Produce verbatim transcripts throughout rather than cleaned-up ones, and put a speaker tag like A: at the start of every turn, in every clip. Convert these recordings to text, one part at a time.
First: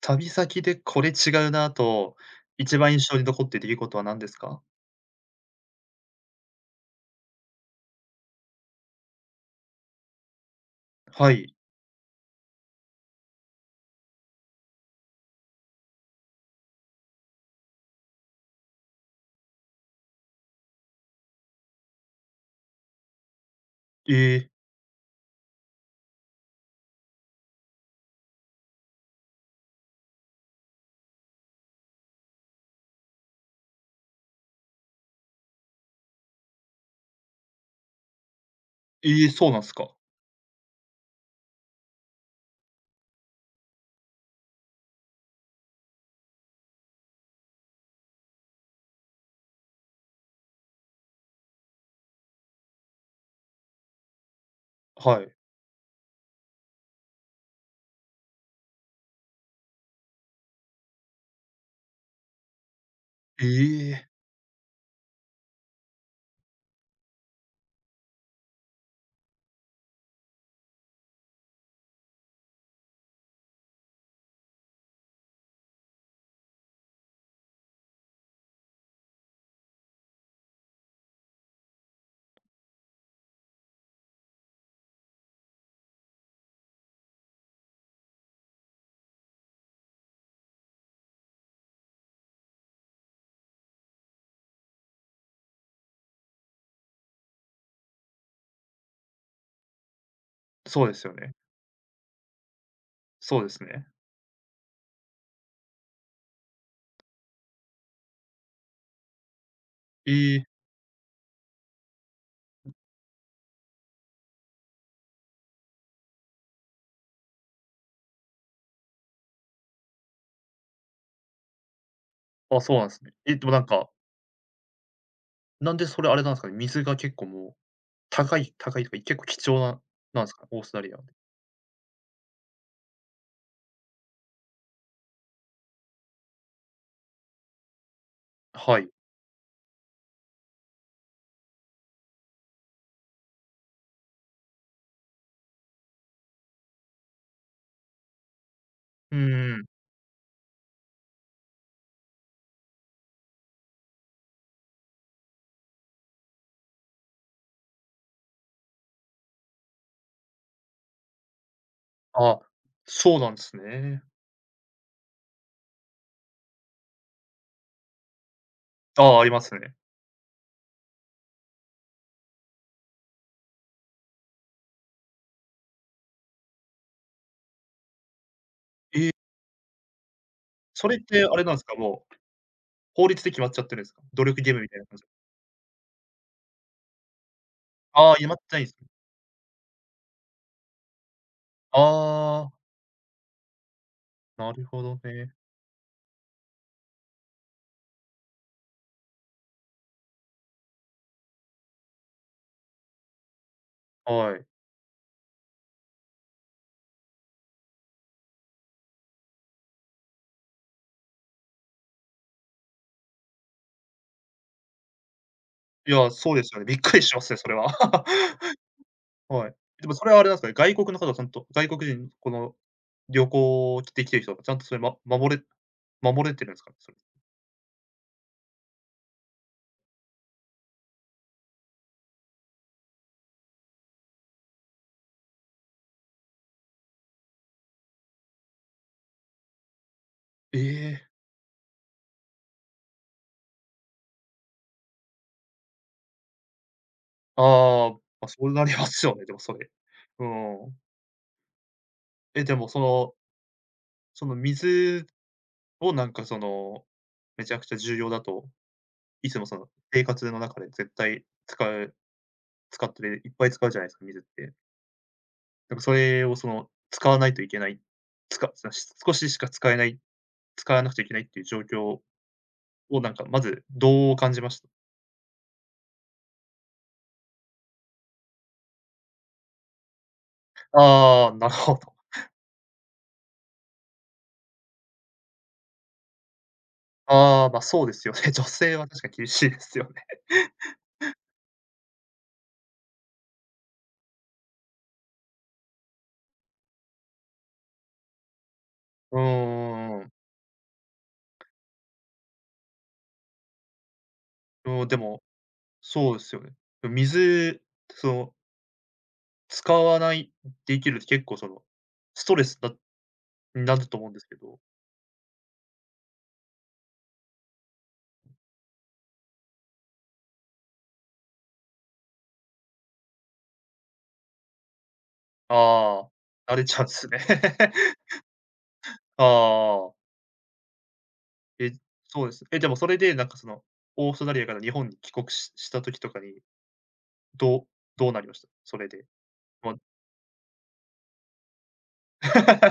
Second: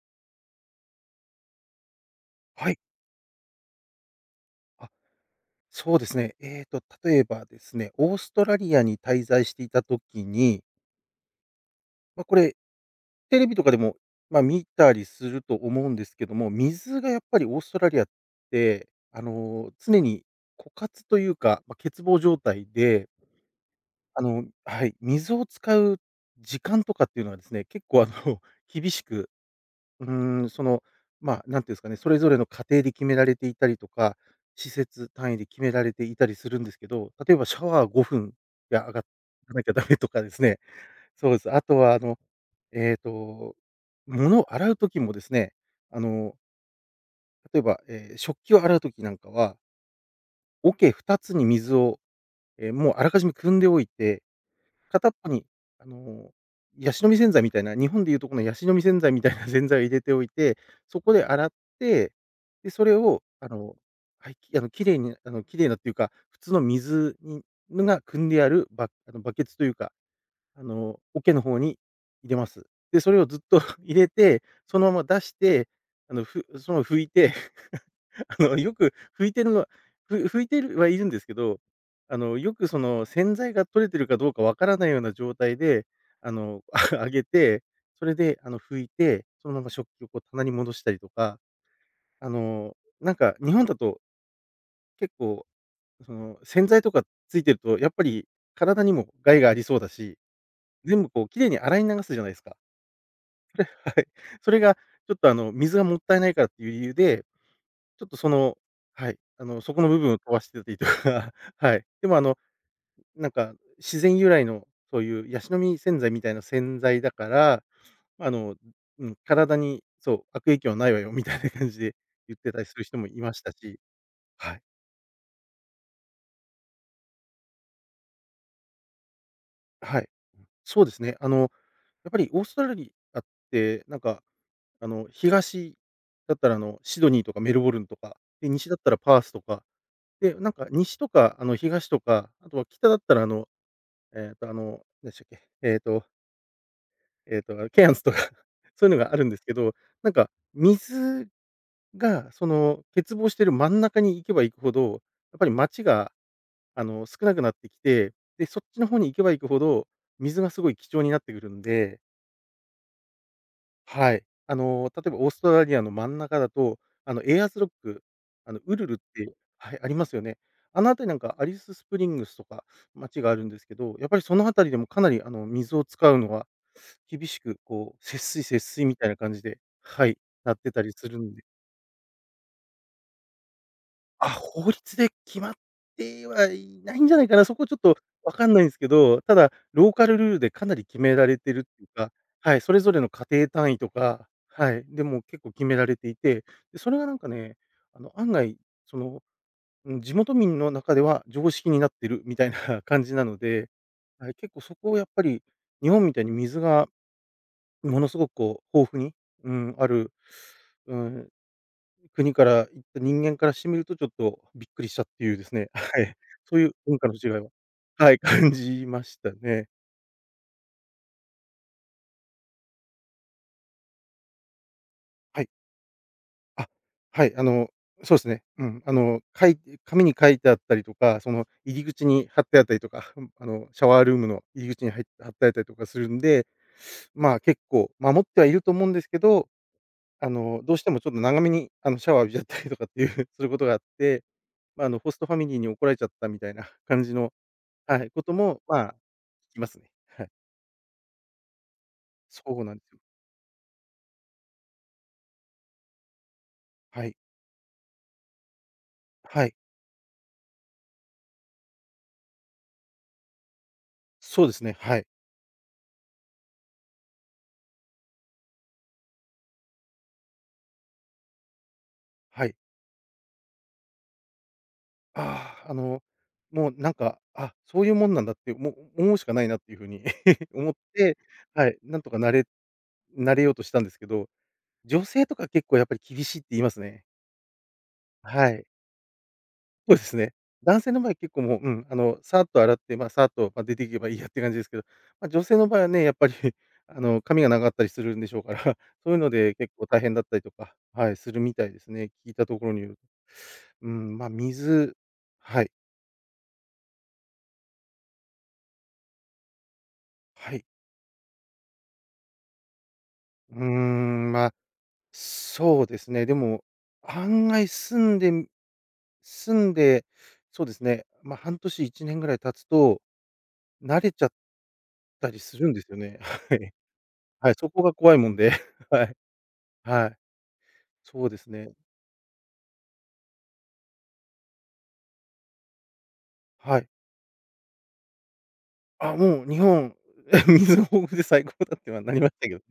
A: 旅先でこれ違うなと、
B: は
A: 一
B: い。
A: 番印象に残っている出来事は何ですか？
B: あ、そうですね。えっと、例えばですね、オーストラリアに滞在していた時に、
A: はい。
B: まあ、これ、テレビとかでも、まあ、見たりすると思うんですけども、水がやっぱりオーストラリアって、あの、常に枯渇というか、まあ、欠乏状態で、
A: え
B: あの
A: え、
B: はい、水を使う時間とかっていうのはですね、結構あの 厳しくうーん、その、まあ、何て言うんですかね、それぞれの家庭で決められていたりとか、施設単位で決められていたりするんですけど、例えばシャワーごふんで上がら
A: ええ、そうなん
B: なき
A: す
B: ゃダ
A: か。
B: メとかですね、そうです。あとはあの、えっと、物を洗う時もですね、あの、例えば、えー食器を洗う時なんかは、桶ふたつに水を、ええ、もうあらかじめ汲んでおいて片っ
A: は
B: ぽ
A: い。
B: に、あの、ヤシの実洗剤みたいな、日本でいうとこのヤシの実洗剤みたいな 洗剤を入れておいて、そこで洗って、で、それを、
A: え
B: あの
A: え、
B: はい、きあの、綺麗にあの、綺麗なっていうか、普通の水にが汲んであるバあの、バケツというか、あの、桶の方に入れます。で、それをずっと 入れて、そのまま出して、あの、ふそのまま拭いてあの、よく拭いてるのは、ふ拭いてるはいるんですけど、あの、よくその洗剤が取れてるかどうかわからないような状態で、あの、あげて、それであの、拭いて、そのまま食器をこう棚に戻したりとか、あの、なんか日本だと結構、その、洗剤とかついてると、やっぱり体にも害がありそうだし、
A: そうで
B: 全
A: す
B: 部
A: よ
B: こう
A: ね。
B: 綺麗に洗い流すじゃないですか。
A: そうですね。
B: はい。それがちょっとあの、水がもったいないからっていう理由で、ちょっとそのはい、あの、そこの部分を飛
A: え
B: ば
A: え、
B: しててとか、はい。でもあの、なんか自然由来のそういうヤシの実洗剤みたいな洗剤だから、あの、うん、体にそう、悪影響はないわよみたいな感じで言って
A: あ、
B: たり
A: そ
B: す
A: う
B: る
A: なん
B: 人
A: す
B: も
A: ね。
B: いま
A: え、
B: し
A: でも
B: た
A: なん
B: し、
A: か、
B: はい、
A: なんでそれあれなんすかね、水が結構もう、高い高いとか、結構貴重な
B: はい。
A: なんすかね？オーストラ
B: そうで
A: リア。
B: すね。あの、やっぱりオーストラリアって、なんか、あの、東だったらあの、シドニーとかメルボルンとか、で、西だっ
A: はい。
B: たらパースとか、で、なんか西とかあの、東とか、あとは北だったらあのえっと、あの、何でしたっけ、えっとえっと、あ、ケアンズとか そういうのが
A: う
B: あるんです
A: ん
B: け
A: うん。
B: ど、なんか水が、その、欠乏してる真ん中に行けば行くほど、やっぱり町が、あの、少なくなってきて、で、そっちの方に行けば行くほど、水がすごい貴重になってくるんで。
A: あ、そうなんですね。
B: はい。あの、例えばオーストラリアの真ん中だと、あの、エアーズロック、あの、ウルルっ
A: ああ、あり
B: て
A: ますね。
B: はい、ありますよね。あの辺りなんかアリススプリングスとか街があるんですけど、やっぱりその辺りでもかなりあの、水を使うのは厳しくこう、節水節水み
A: え
B: たい
A: え、
B: な感じで、はい、なってた
A: そ
B: り
A: れっ
B: する
A: て
B: ん。
A: あれなんすか、もう、法律で決まっちゃってるんすか？努
B: あ、
A: 力義務み
B: 法
A: たいな
B: 律
A: 感じ。
B: で決まってはいないんじゃないかな。そこちょっと
A: ああ、決ま
B: 分
A: っ
B: かん
A: てない
B: な
A: ん
B: いん
A: す
B: す
A: ね。
B: けど、ただ、ローカルルールでかなり決められてるっていうか、
A: ああ。
B: はい、それぞれの家庭単位とか、
A: なる
B: は
A: ほ
B: い、
A: ど
B: でも
A: ね。
B: 結構決められていて、で、それがなんかね、あの、案外、その、うん、地元民の中では常識になってるみたいな 感じなので、はい、
A: はい。
B: 結構そこをやっぱり、日本みたいに水がものすごくこう豊富に、うん、ある、うん国から行った人間からしてみると、ちょっとびっくりしたっていうですね、
A: い
B: は
A: や、
B: い、
A: そうで す
B: そ
A: よ
B: う
A: ね。
B: いう
A: びっく
B: 文
A: り
B: 化
A: し
B: の
A: ま
B: 違い
A: すね、そ
B: は、
A: れは。
B: はい、感じました
A: はい。
B: ね。
A: でもそれはあれなんですかね、外国の方はちゃんと、外国人、この旅行で来てる人がちゃんとそれ、ま守
B: は
A: れ
B: い。
A: 守れてるんです
B: あ、
A: かね？それ。
B: はい、あの、そうですね。うん、あの、書い紙に書いてあったりとか、その入り口に貼ってあったりとか、うんあの、シャワールームの入り口には貼ってあったりとかするんで、まあ、結構守ってはいると思うんですけど、あ
A: え
B: の、どうしてもち
A: え。
B: ょっと長めに、あの、シャワー浴びちゃったりとかっていう、することがあって、まあ、あの、ホストファミリーに怒られちゃったみたいな感じの、
A: ああ、ま
B: はい、こ
A: あ、
B: と
A: そう
B: も、
A: なり
B: ま
A: ま
B: あ、
A: すよね、でもそ
B: 聞きま
A: れ。
B: すね。
A: う
B: はい。
A: ん。
B: そ
A: え、で
B: う
A: も
B: な
A: そ
B: んですよ。
A: の、その水をなんかその、
B: はい。
A: めちゃくちゃ重要だと、いつ
B: は
A: も
B: い。
A: その生活の中で絶対使う使ってて、いっぱい使うじゃないですか、水っ
B: そうで
A: て。
B: すね。はい。
A: なんかそれをその、使わないといけない、つかさし少ししか使えない、使わなくちゃいけないっていう状況
B: はい。
A: をなんかまずどう感じました？
B: ああ、あの、もうなんか、あ、そういうもんなんだって、もう思うしかないなっていうふうに 思って、
A: ああ、なる
B: は
A: ほ
B: い、
A: ど。
B: なんとかなれなれようとしたんですけど、女性とか結構やっぱり厳しいって言いますね。
A: ああ、ま、そうですよね。女
B: はい。
A: 性は確かに厳しいですよ
B: そうで
A: ね。
B: すね。男性の場合結構もう、うん、あの、さーっと洗って、まあ、さーっと、まあ、出ていけばいいやって感じですけど、まあ、女性の場合はね、やっぱり、あの、髪が長かったりするんでしょうから、そうい
A: う
B: う
A: んう
B: ので結構
A: んう
B: 大
A: んう
B: 変だったりとか、はい、するみたいですね。聞いたところによると。うん、まあ、
A: ん。うん、で
B: 水、
A: も、
B: はい、
A: そうですよね。水、その、使わない
B: はい。
A: で生きるって結構その、ストレスだ
B: うー
A: になると思うんです
B: ん、
A: け
B: まあ、
A: ど。
B: そうですね。でも、案外住んでみ住んで、そうですね、まあ、半年、いちねんぐらい経つと、慣れちゃったりするんですよ
A: あ
B: ね。
A: あ、
B: は
A: 慣れ
B: い。
A: ちゃうんすね。
B: はい、そこが 怖いもんで、はい。
A: ああ。
B: はい、そうです
A: え、
B: ね。
A: そうです。え、でもそれでなんかその、オーストラリアから日本に帰国しした時とかに、
B: はい。
A: どうどうなりました？それで。
B: あ、もう日
A: ま
B: 本、水が豊富で最高だってはなりましたけど ね。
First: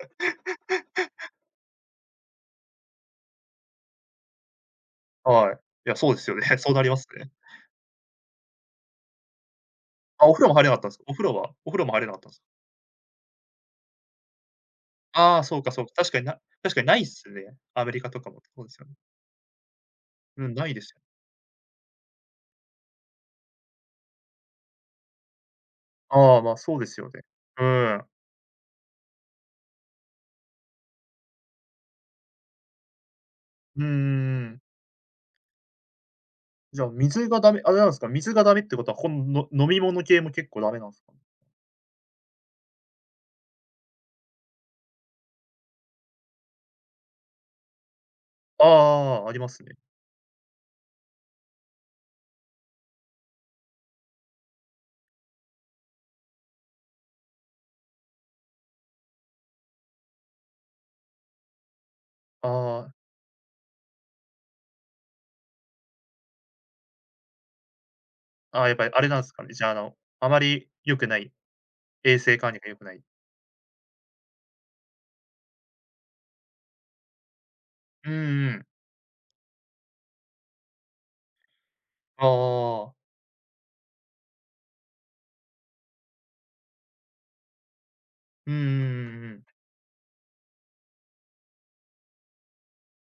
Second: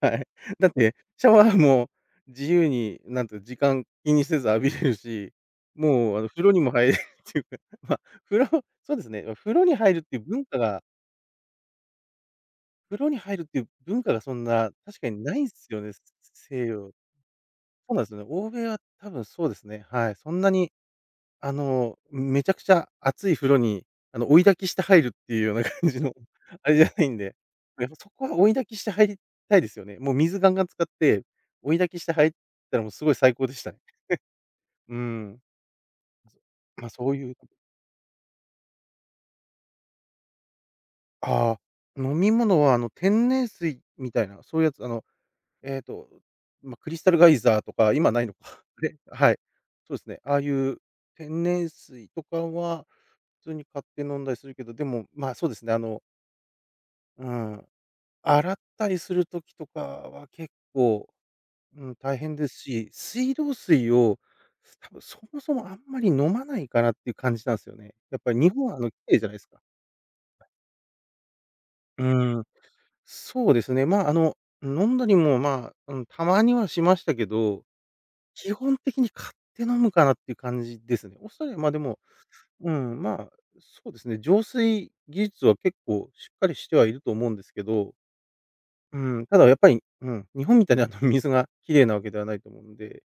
B: はい。だって、シャワーも自由に、なんと時間気にせず浴びれるし、
A: はい。いや、そう
B: もう
A: で
B: あの
A: すよね。
B: 風呂 に
A: そ
B: も
A: うな
B: 入
A: り
B: れ
A: ま
B: る
A: すね。
B: っていうか、まあ、風呂、そうですね、風呂に入るっていう
A: あ、お風
B: 文
A: 呂も
B: 化
A: 入れなかっ
B: が
A: たんですか？お風呂はお風呂も入れなかったんですか？
B: 風呂に入るっていう文化がそんな確かにな
A: あ
B: い
A: あ、
B: んで
A: そう
B: す
A: か
B: よ
A: そうか。
B: ね、
A: 確かにな
B: 西
A: 確かに
B: 洋。
A: ないっすね。アメ
B: そう
A: リ
B: なんで
A: カ
B: すよ
A: と
B: ね。
A: かも、
B: 欧
A: そ
B: 米
A: うです
B: は
A: よね。
B: 多分そうですね。はい。そん
A: う
B: な
A: ん、な
B: に
A: いですよね。
B: あの、めちゃくちゃ熱い風呂に、あの、追い焚きして入るっていうような 感じの
A: ああ、まあ、
B: あ
A: そ
B: れ
A: う
B: じ
A: で
B: ゃ
A: す
B: な
A: よ
B: いん
A: ね。
B: で、
A: う
B: やっぱ
A: ん。
B: そこは追い焚きして入りたいですよね。もう水ガンガン使って、追い焚きして入ったらもうすごい最高でしたね。
A: うんうん。
B: うーん。
A: じゃあ、
B: ま、そう
A: 水
B: いう、
A: がダメ、あれなんですか、水がダメってことは、このの飲み物系も結構ダメなんですか？
B: ああ、飲み物はあの、天然水みたいな、そういうやつ、あの、えっと、ま、クリスタルガイザーとか、今ないのか。
A: あ、
B: で、
A: ああ、
B: は
A: あり
B: い。
A: ますね。
B: そうですね、ああいう天然水とかは、普通に買って飲んだりするけど、でも、ま、そうですね、あのうん、洗ったりする時とかは結構、うん、大変で
A: あ
B: すし、
A: あ。
B: 水道水を多分そもそもあんまり飲まないかなっていう感じなんすよね。やっぱり日
A: あ
B: 本
A: あ、や
B: は
A: っ
B: あ
A: ぱ
B: の、
A: り
B: 綺
A: あれな
B: 麗
A: ん
B: じゃ
A: す
B: ない
A: か
B: す
A: ね、
B: か。
A: じゃあ、あの、あまり良くない、
B: う
A: 衛生
B: ーん、
A: 管理が良くない。
B: そうですね。まあ、あの、飲んだりも、まあ、うん、たまにはしましたけど、
A: うんうんう
B: 基
A: ん。
B: 本的に買って飲むかなっていう感じですね。オーストラリア、ま、でも、う
A: ああ、
B: ん、まあ、そうですね、浄水技術は結構しっかりしてはいると思うんですけど
A: うんうん
B: う
A: うんう
B: ん、た
A: ん。
B: だやっぱり、うん、日本みたいにあの 水が綺麗なわけではないと思うんで、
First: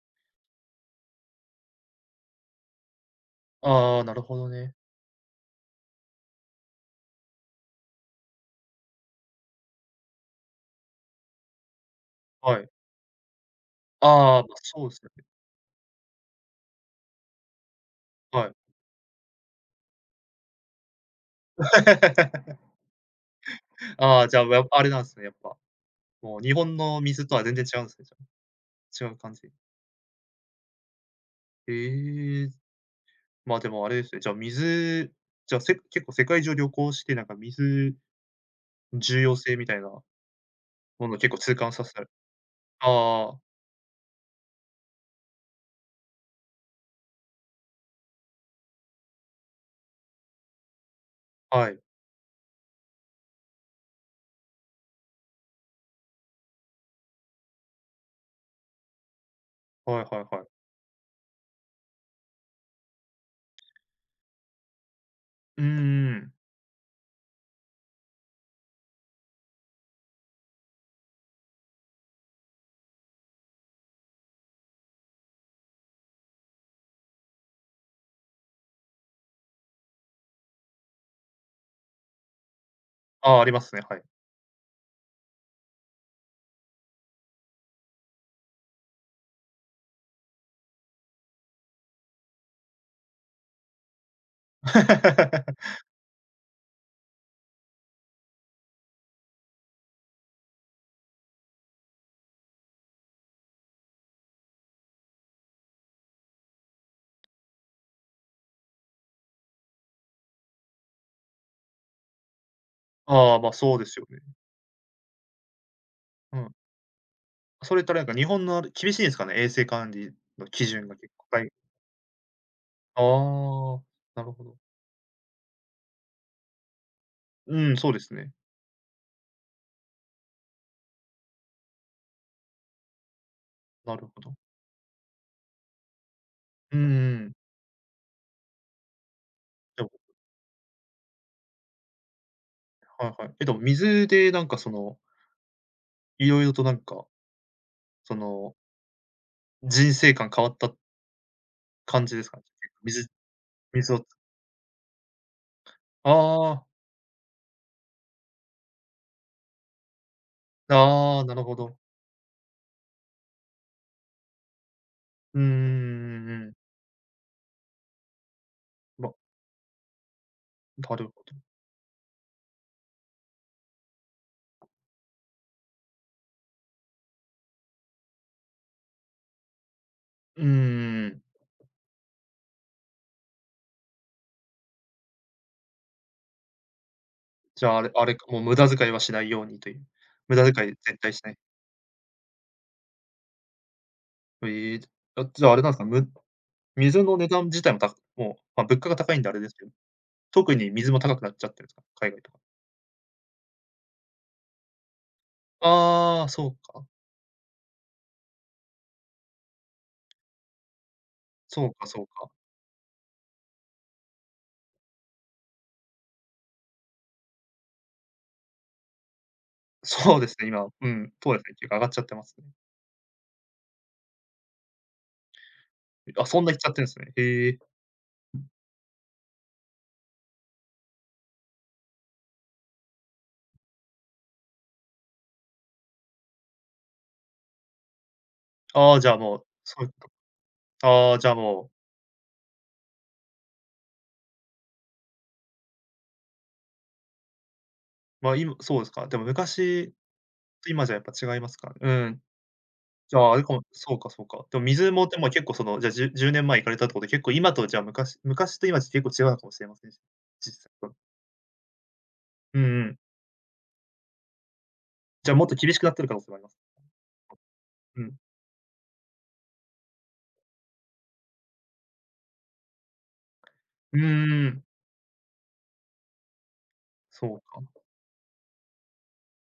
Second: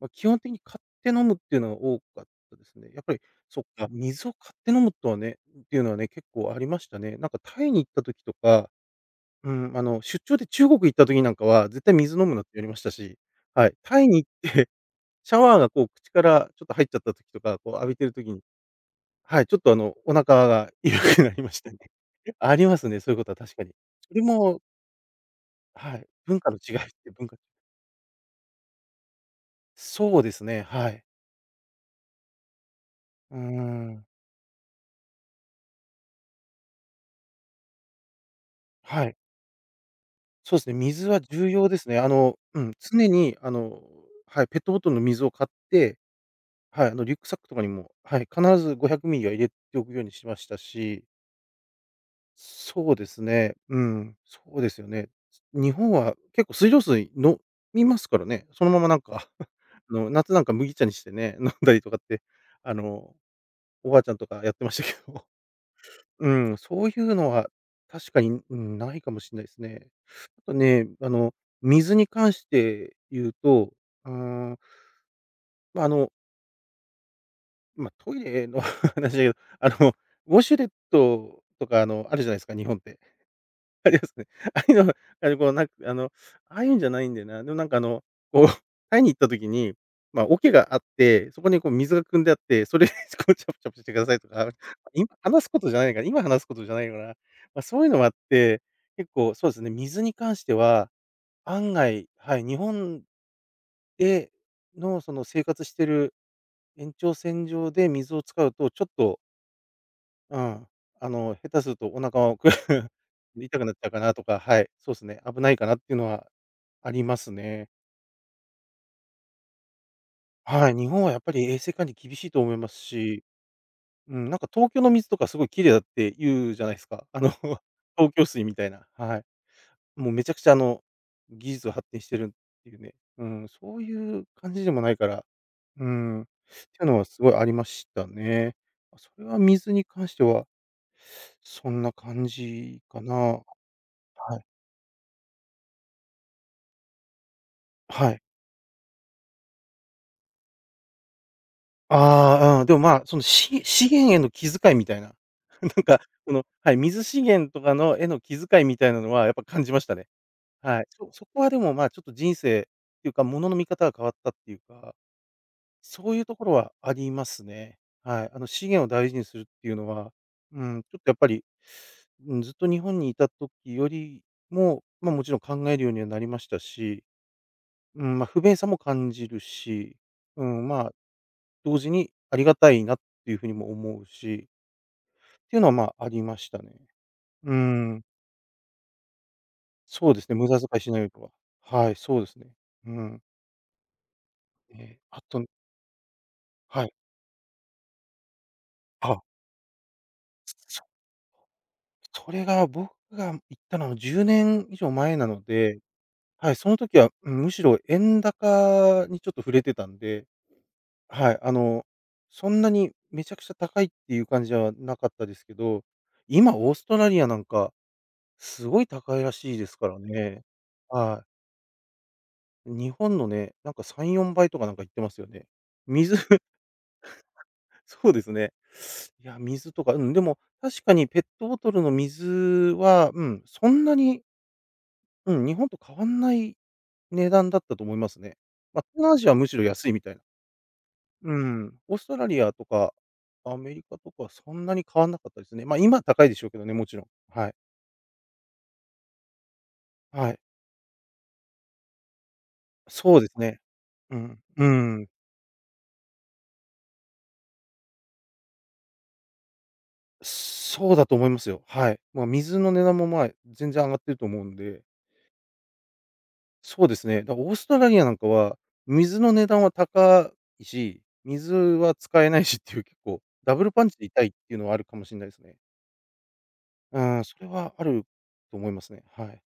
B: まあ、基本的に買って飲むっていうのが多かったですね。やっぱり、そっか、
A: ああ、なる
B: 水を
A: ほど
B: 買って
A: ね。
B: 飲むとはねっていうのはね、結構ありましたね。なんかタイに行った時とか、うん、あの、出張で中国行った時なんかは絶対水飲むなって
A: は
B: 言われ
A: い。
B: ましたし、はい、タイに行
A: ああ、ま、
B: って
A: そうですよ ね。
B: シャワーがこう口からちょっと入っちゃった時とか、こう浴びてる時に、
A: はい。
B: はい、ちょっとあの、お腹が痛くなりましたね。あり ますね、そういうことは確かに。そ
A: あ
B: れ
A: あ、じゃあ、
B: も、
A: やあれなんすね、やっぱ。
B: はい、
A: もう
B: 文化
A: 日
B: の違
A: 本
B: いっ
A: の
B: て文
A: 水と
B: 化
A: は全然違うんすね、じゃあ。違う感じ。
B: そうですね、はい。
A: ええ、
B: うー
A: まあ、でもあれで
B: ん、
A: すね、じゃあ、水じゃあ、せ結構世界中旅行して、なんか水
B: はい。
A: 重要性みたいな
B: そうですね、
A: も
B: 水
A: のを
B: は
A: 結構
B: 重
A: 痛
B: 要
A: 感
B: で
A: さ
B: す
A: せ
B: ね。
A: た。
B: あの、うん、常
A: あ
B: に
A: あ、
B: あの、はい、ペットボトルの水を買って、はい、あのリュックサックとかにも、はい、必ずごひゃくミリは入れておくようにしましたし、
A: はい。
B: そうですね、うん、そうですよね。日本は結構水道水飲みますからね、そのままなんか あ
A: はい
B: の、
A: は
B: 夏
A: い
B: な
A: は
B: ん
A: い。
B: か麦茶にしてね、飲んだりとかって、あの、おばあちゃんとかやってましたけど。
A: うんうんう
B: う
A: ん。
B: ん、そういうのは確かに、うん、ないかもしれないですね。あとね、あの、水に関して言うと、うーん、まあ、あの、まあ、トイレの 話だけど、あの、ウォシュレットとか、あの、あるじゃないですか、日本って。
A: ああ、ありますね、
B: あ
A: は
B: り
A: い。
B: ますね。ああいうの、あの、こう、なんか、あの、ああいうんじゃないんだよな。でも、なんか、あの、こう、タイに行った時に、まあ、桶があって、そこに、こう、水が汲んであって、それで こう、チャプチャプしてくださいとか、今話すこと じゃないから今話すことじゃないから、まあ、そういうのもあって、結構そうですね、水に関しては、案外、はい、日本での、その、生活してる延長線上で水を使うと、ちょっとうん。あの、下手するとお腹をく
A: ああ、ま、あ、
B: 痛くなっ
A: そう
B: ち
A: で
B: ゃう
A: す
B: か
A: よ
B: な
A: ね。
B: とか、はい、そうですね、危ないかなっていうのは
A: うん。
B: ありますね。
A: それったら、なんか日本のあれ厳しいんですかね？衛生管理の基
B: はい、
A: 準
B: 日
A: が
B: 本は
A: 結
B: やっ
A: 構
B: ぱ
A: か
B: り
A: い。
B: 衛生管理厳しいと思います
A: あ
B: し、
A: あ、
B: う
A: な
B: ん、
A: る
B: なん
A: ほ
B: か
A: ど。
B: 東京の水とかすごい綺麗だって言うじゃないですか。あの、
A: うん、そうで
B: 東
A: す
B: 京
A: ね。
B: 水みたいな、はい。もうめちゃくちゃあの、技術が発展してるっていうね、うん、そう
A: なる
B: い
A: ほ
B: う
A: ど。
B: 感じでもないから、うん、っ
A: うん
B: ていうのは
A: う
B: すご
A: ん。
B: いありましたね。それは水
A: で
B: に
A: も、
B: 関しては、そんな感じか
A: は
B: な。
A: いはい。え、でも水で
B: は
A: な
B: い。
A: んかその、いろいろとなんか、
B: は
A: そ
B: い。
A: の、人生観変わった感じですかね？
B: ああ、うん、でも、まあ、
A: 水
B: その、し資
A: 水を。
B: 源への気遣いみたいな、なんか、その、
A: ああ、
B: はい、水資源とかのへの気遣いみたいなのはやっぱ感じましたね。はい。そ、
A: ああ、
B: そ
A: な
B: こ
A: る
B: は
A: ほ
B: でも、
A: ど。
B: まあ、ちょっと人生っていうか、物のの見方が変わったっていうか、
A: うんう
B: そういう
A: んう
B: と
A: んう
B: ころ
A: ん。
B: はありますね。はい。あの、資源を大
A: ま、
B: 事にするっていうのは、うん、ち
A: な
B: ょっ
A: る
B: とやっ
A: ほ
B: ぱ
A: ど。
B: り、うん、ずっと日本にいた時よりも、まあ、もちろん考えるようにはなりましたし、うん、まあ、不便さも感じるし、
A: う
B: う
A: んう
B: ん、まあ
A: んん。
B: 同時にありがたいなっていうふうにも思うし、っていうのは、まあ、ありましたね。う
A: じゃあ、あれ
B: ん。
A: あれか、もう無駄遣いはしないようにという。
B: そうです
A: 無
B: ね、無
A: 駄
B: 駄
A: 遣い
B: 遣いし
A: 絶
B: ないよ
A: 対し
B: と
A: な
B: は。
A: い。
B: はい、そうですね。うん。
A: ええ、じ
B: え、あ
A: ゃ、じ
B: と、
A: ゃあ、あれなんすか、む
B: はい。
A: 水の値段自体もたもう、ま、物価が高い
B: あ、
A: んであれですけど、特に
B: そ、
A: 水も高くなっちゃってるんすか？海外と
B: そ
A: か。
B: れが僕が行ったのはじゅうねん以上前なので、
A: ああ、そ
B: はい、
A: う
B: その
A: か。
B: 時は、うん、むしろ円高にちょっと触れてたんで、はい、あ
A: そう
B: の、
A: かそうか。
B: そんなにめちゃくちゃ高いっていう感じはなかったですけど、今オーストラリアなんかすごい高いらしいですから
A: そうです
B: ね。
A: ね、今、うん、
B: は
A: そう
B: い。
A: ですね、結構上がっちゃってますね。
B: 日本のね、なんかさん、よんばいとかなんか言ってますよね。水
A: あ、そん な行っちゃってるんすね。へえ。
B: そうですね。いや、水とか、うん、でも確かにペットボトルの水は、うん、そんなに、うん、日本と変わんない値段だったと思いますね。まあ、
A: あ
B: 東
A: あ、じゃ
B: 南ア
A: あ、
B: ジアは
A: もう、
B: むしろ
A: そうい
B: 安
A: う
B: いみ
A: こ
B: たいな。
A: と。ああ、じゃ
B: う
A: あ、もう、
B: ん、オーストラリアとかアメリカとかはそんなに変わんなかったですね。ま、あ今は高いでしょうけどね、もちろん。はい。
A: ま、今そうですか、でも昔
B: はい。
A: と今じゃやっぱ違いますか？うん。じ
B: そ
A: ゃ
B: うで
A: あ、あ
B: す
A: れか
B: ね。
A: も、そうか
B: う
A: そう
B: ん、
A: か。でも
B: う
A: 水も、
B: ん。
A: でも結構その、じゃあ、じゅじゅうねんまえ行かれたってことで、結構今と、じゃあ、昔昔と今じゃ結構違うのかもしれませんし、実際
B: そ
A: と。
B: うだと思いますよ。はい。ま、水
A: うん
B: の値
A: う
B: 段
A: ん。
B: も、ま、全然上がってると思うんで、
A: じゃあ、もっと厳しくなってる可能性もあります。
B: そうですね。だ、オーストラリ
A: う
B: アな
A: ん。
B: んかは、水の値段は高いし、水は使えないしっていう結構ダブルパン
A: う
B: チ
A: ー
B: で痛いっていう
A: ん、
B: のはあるかもしれないですね。うん、
A: そ
B: そ
A: う
B: れ
A: か。
B: はあると思いますね。はい。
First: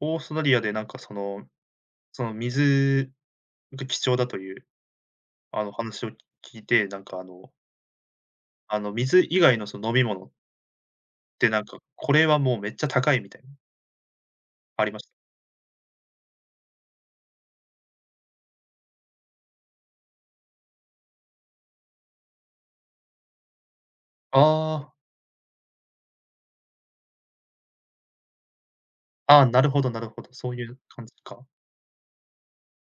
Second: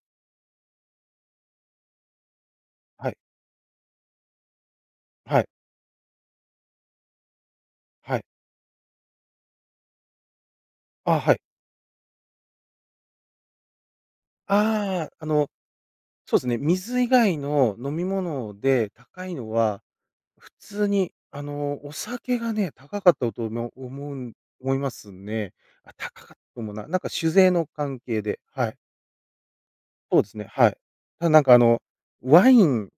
A: オーストラリアでなんかその、その
B: は
A: 水
B: い。
A: が貴重だという、
B: はい。
A: あの、話を聞いて、なんか、あの、
B: はい。
A: あの、水以外のその飲み物っ
B: あ、はい。
A: てなんか、これはもうめっちゃ高いみたいな、ありまし
B: ああ、
A: た。
B: あの、そうですね、水以外の飲み物で高いのは、普通にあの、お酒がね、高かったと思う思うん思いま
A: ああ、
B: すね。あ、高かったと思うな。なんか酒税の関係で、はい。
A: ああ、なるほどなる
B: そ
A: ほ
B: うで
A: ど、
B: すね、
A: そうい
B: はい。
A: う感じ
B: ただなん
A: か。
B: かあの、ワイン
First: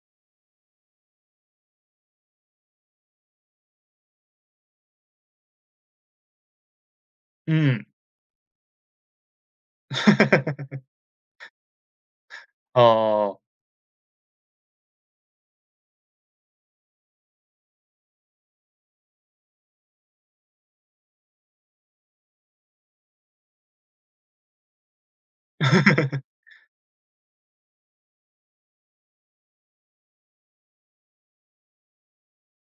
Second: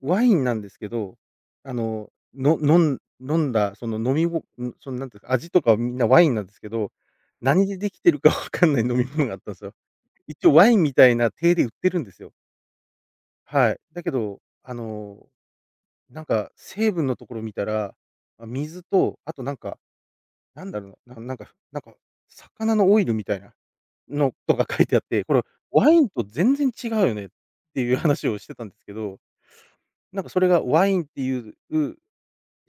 B: ワインなんですけど、あの、の飲ん飲んだその飲みごん、そのなんていうか、味とかはみんなワインなんですけど、
A: う
B: 何で
A: ん。
B: できてるかわかんない飲み物があったんすよ。一応ワイン みたいな体で売ってるんですよ。
A: ああ。
B: はい。だけど、あの、なんか成分のところ見たら、あ、水と、あとなんかなんだろうな、ななんかなんか、魚のオイルみたいなのとか書いてあって、これワインと 全然違うよねっていう話をしてたんですけど、なんかそれがワインっていうう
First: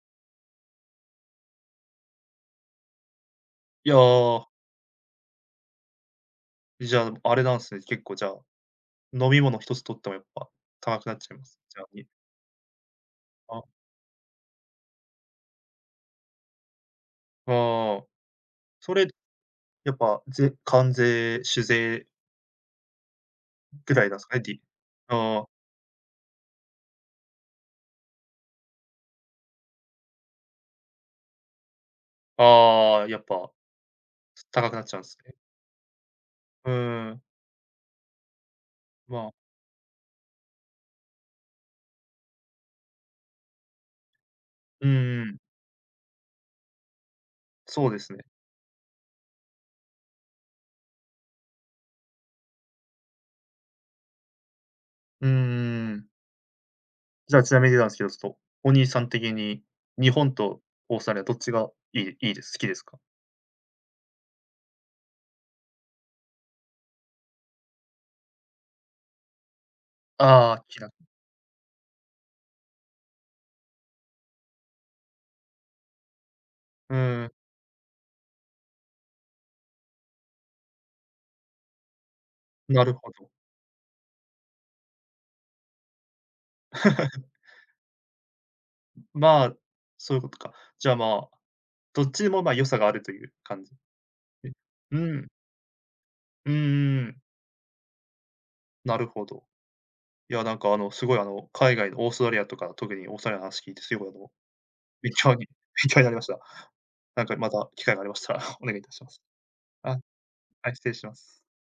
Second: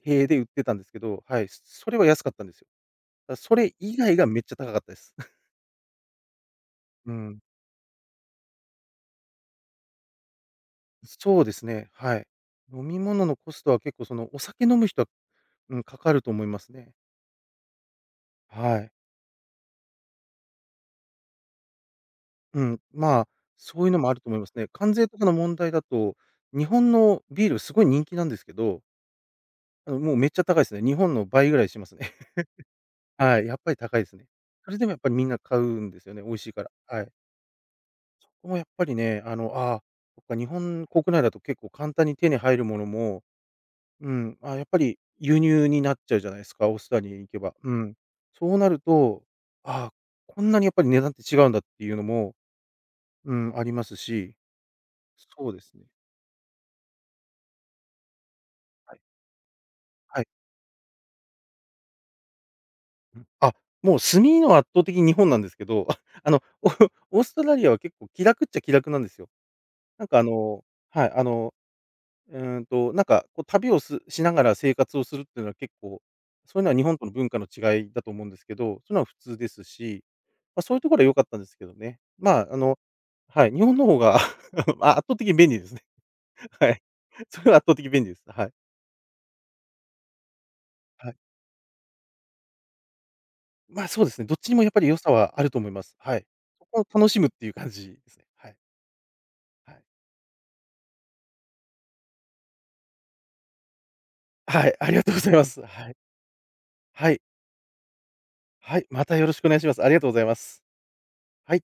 B: 体で売ってたんですけど、はい、それは安かったんですよ。だそれ
A: いや、
B: 以外がめっちゃ高かったです。
A: じゃ
B: う
A: あ、あ
B: ん。
A: れなんすね、結構じゃあ、飲み物一つとってもやっぱ高くなっちゃい
B: そ
A: ま
B: うで
A: す。
B: す
A: じゃあ、
B: ね、
A: に、
B: はい。飲み物のコ
A: あ、
B: ストは結構そのお酒飲む人は、うん、かかると思いますね。
A: ああ、
B: はい。
A: それやっぱ、ぜ関税、酒税
B: うん、まあ、そういう
A: ぐ
B: の
A: らい
B: もあ
A: なん
B: る
A: す
B: と
A: か
B: 思い
A: ね、
B: ます
A: り
B: ね。関税とかの
A: あ
B: 問題だと、日本のビールすごい人気なんですけど、あの、もうめっちゃ高いですね。日本の倍ぐらいしますね。
A: あ、あ あ、やっ
B: はい、
A: ぱ、
B: やっぱり高いですね。
A: 高
B: そ
A: く
B: れ
A: なっ
B: でも
A: ちゃ
B: やっ
A: うん
B: ぱり
A: す
B: みん
A: ね。
B: な買うんですよね、美味しいか
A: う
B: ら。は
A: ー
B: い。
A: ん、
B: ここもやっぱり
A: ま
B: ね、
A: あ、
B: あの、ああ、そっか、日本国内だと結構簡単に手に入るものも、うん、あやっぱ
A: う
B: り
A: んうん、
B: 輸入になっちゃうじゃないですか、オーストラリアに行けば。う
A: そう
B: ん。
A: ですね。
B: そうなると、ああ、こんなにやっぱり値段って違うんだっていうのも、うん、ありますし、
A: うんうん
B: そうですね。
A: うん。じゃあ、ちなみになんすけど、ちょっと、お兄
B: は
A: さ
B: い。
A: ん的に、日
B: はい。
A: 本とオーストラリア、どっちがいいいいです、好きですか？
B: あ、もう炭の圧倒的に日本なんですけど、あの、オ オーストラリアは結構気楽っちゃ気楽なんですよ。なんかあ
A: あ
B: の
A: あ、きな
B: はい、あの、うーんと、なんかこう旅をすしながら生活をするっていうのは結構、そういうのは日
A: う
B: 本との文
A: ん、
B: 化の違いだと思うんですけど、そういうのは普通ですし、まあ、そういうところは良かったんですけどね。まあ、あの
A: なるほど。
B: はい、日本の方が あ、圧倒的に便利ですね。はい。それは圧倒的に便利です。はい。
A: まあ、そういうことか。じゃあ、ま
B: はい。
A: あ、どっちにも、ま、良さがあるという感じで。
B: まあ、そうですね、どっちにもやっぱり
A: う
B: 良
A: ん、
B: さ
A: うん
B: はあると思います。はい。
A: うん
B: そこを
A: う
B: 楽し
A: ん、
B: むっていう感じですね。はい。
A: なるほど。
B: はい。
A: いや、なんか、あの、すごい、あの、海外のオーストラリアとか、特にオーストラリアの話聞いて、すごい、あの、
B: はい、ありがと
A: 勉
B: うござい
A: 強
B: ま
A: に 勉
B: す。はい。
A: 強になりました。
B: はい。
A: なんか、また機会がありましたら お願
B: は
A: いい
B: い、
A: たし
B: ま
A: ま
B: た
A: す。
B: よろしくお願いします。あり
A: あ、
B: がとうございます。
A: はい、失礼します。
B: はい。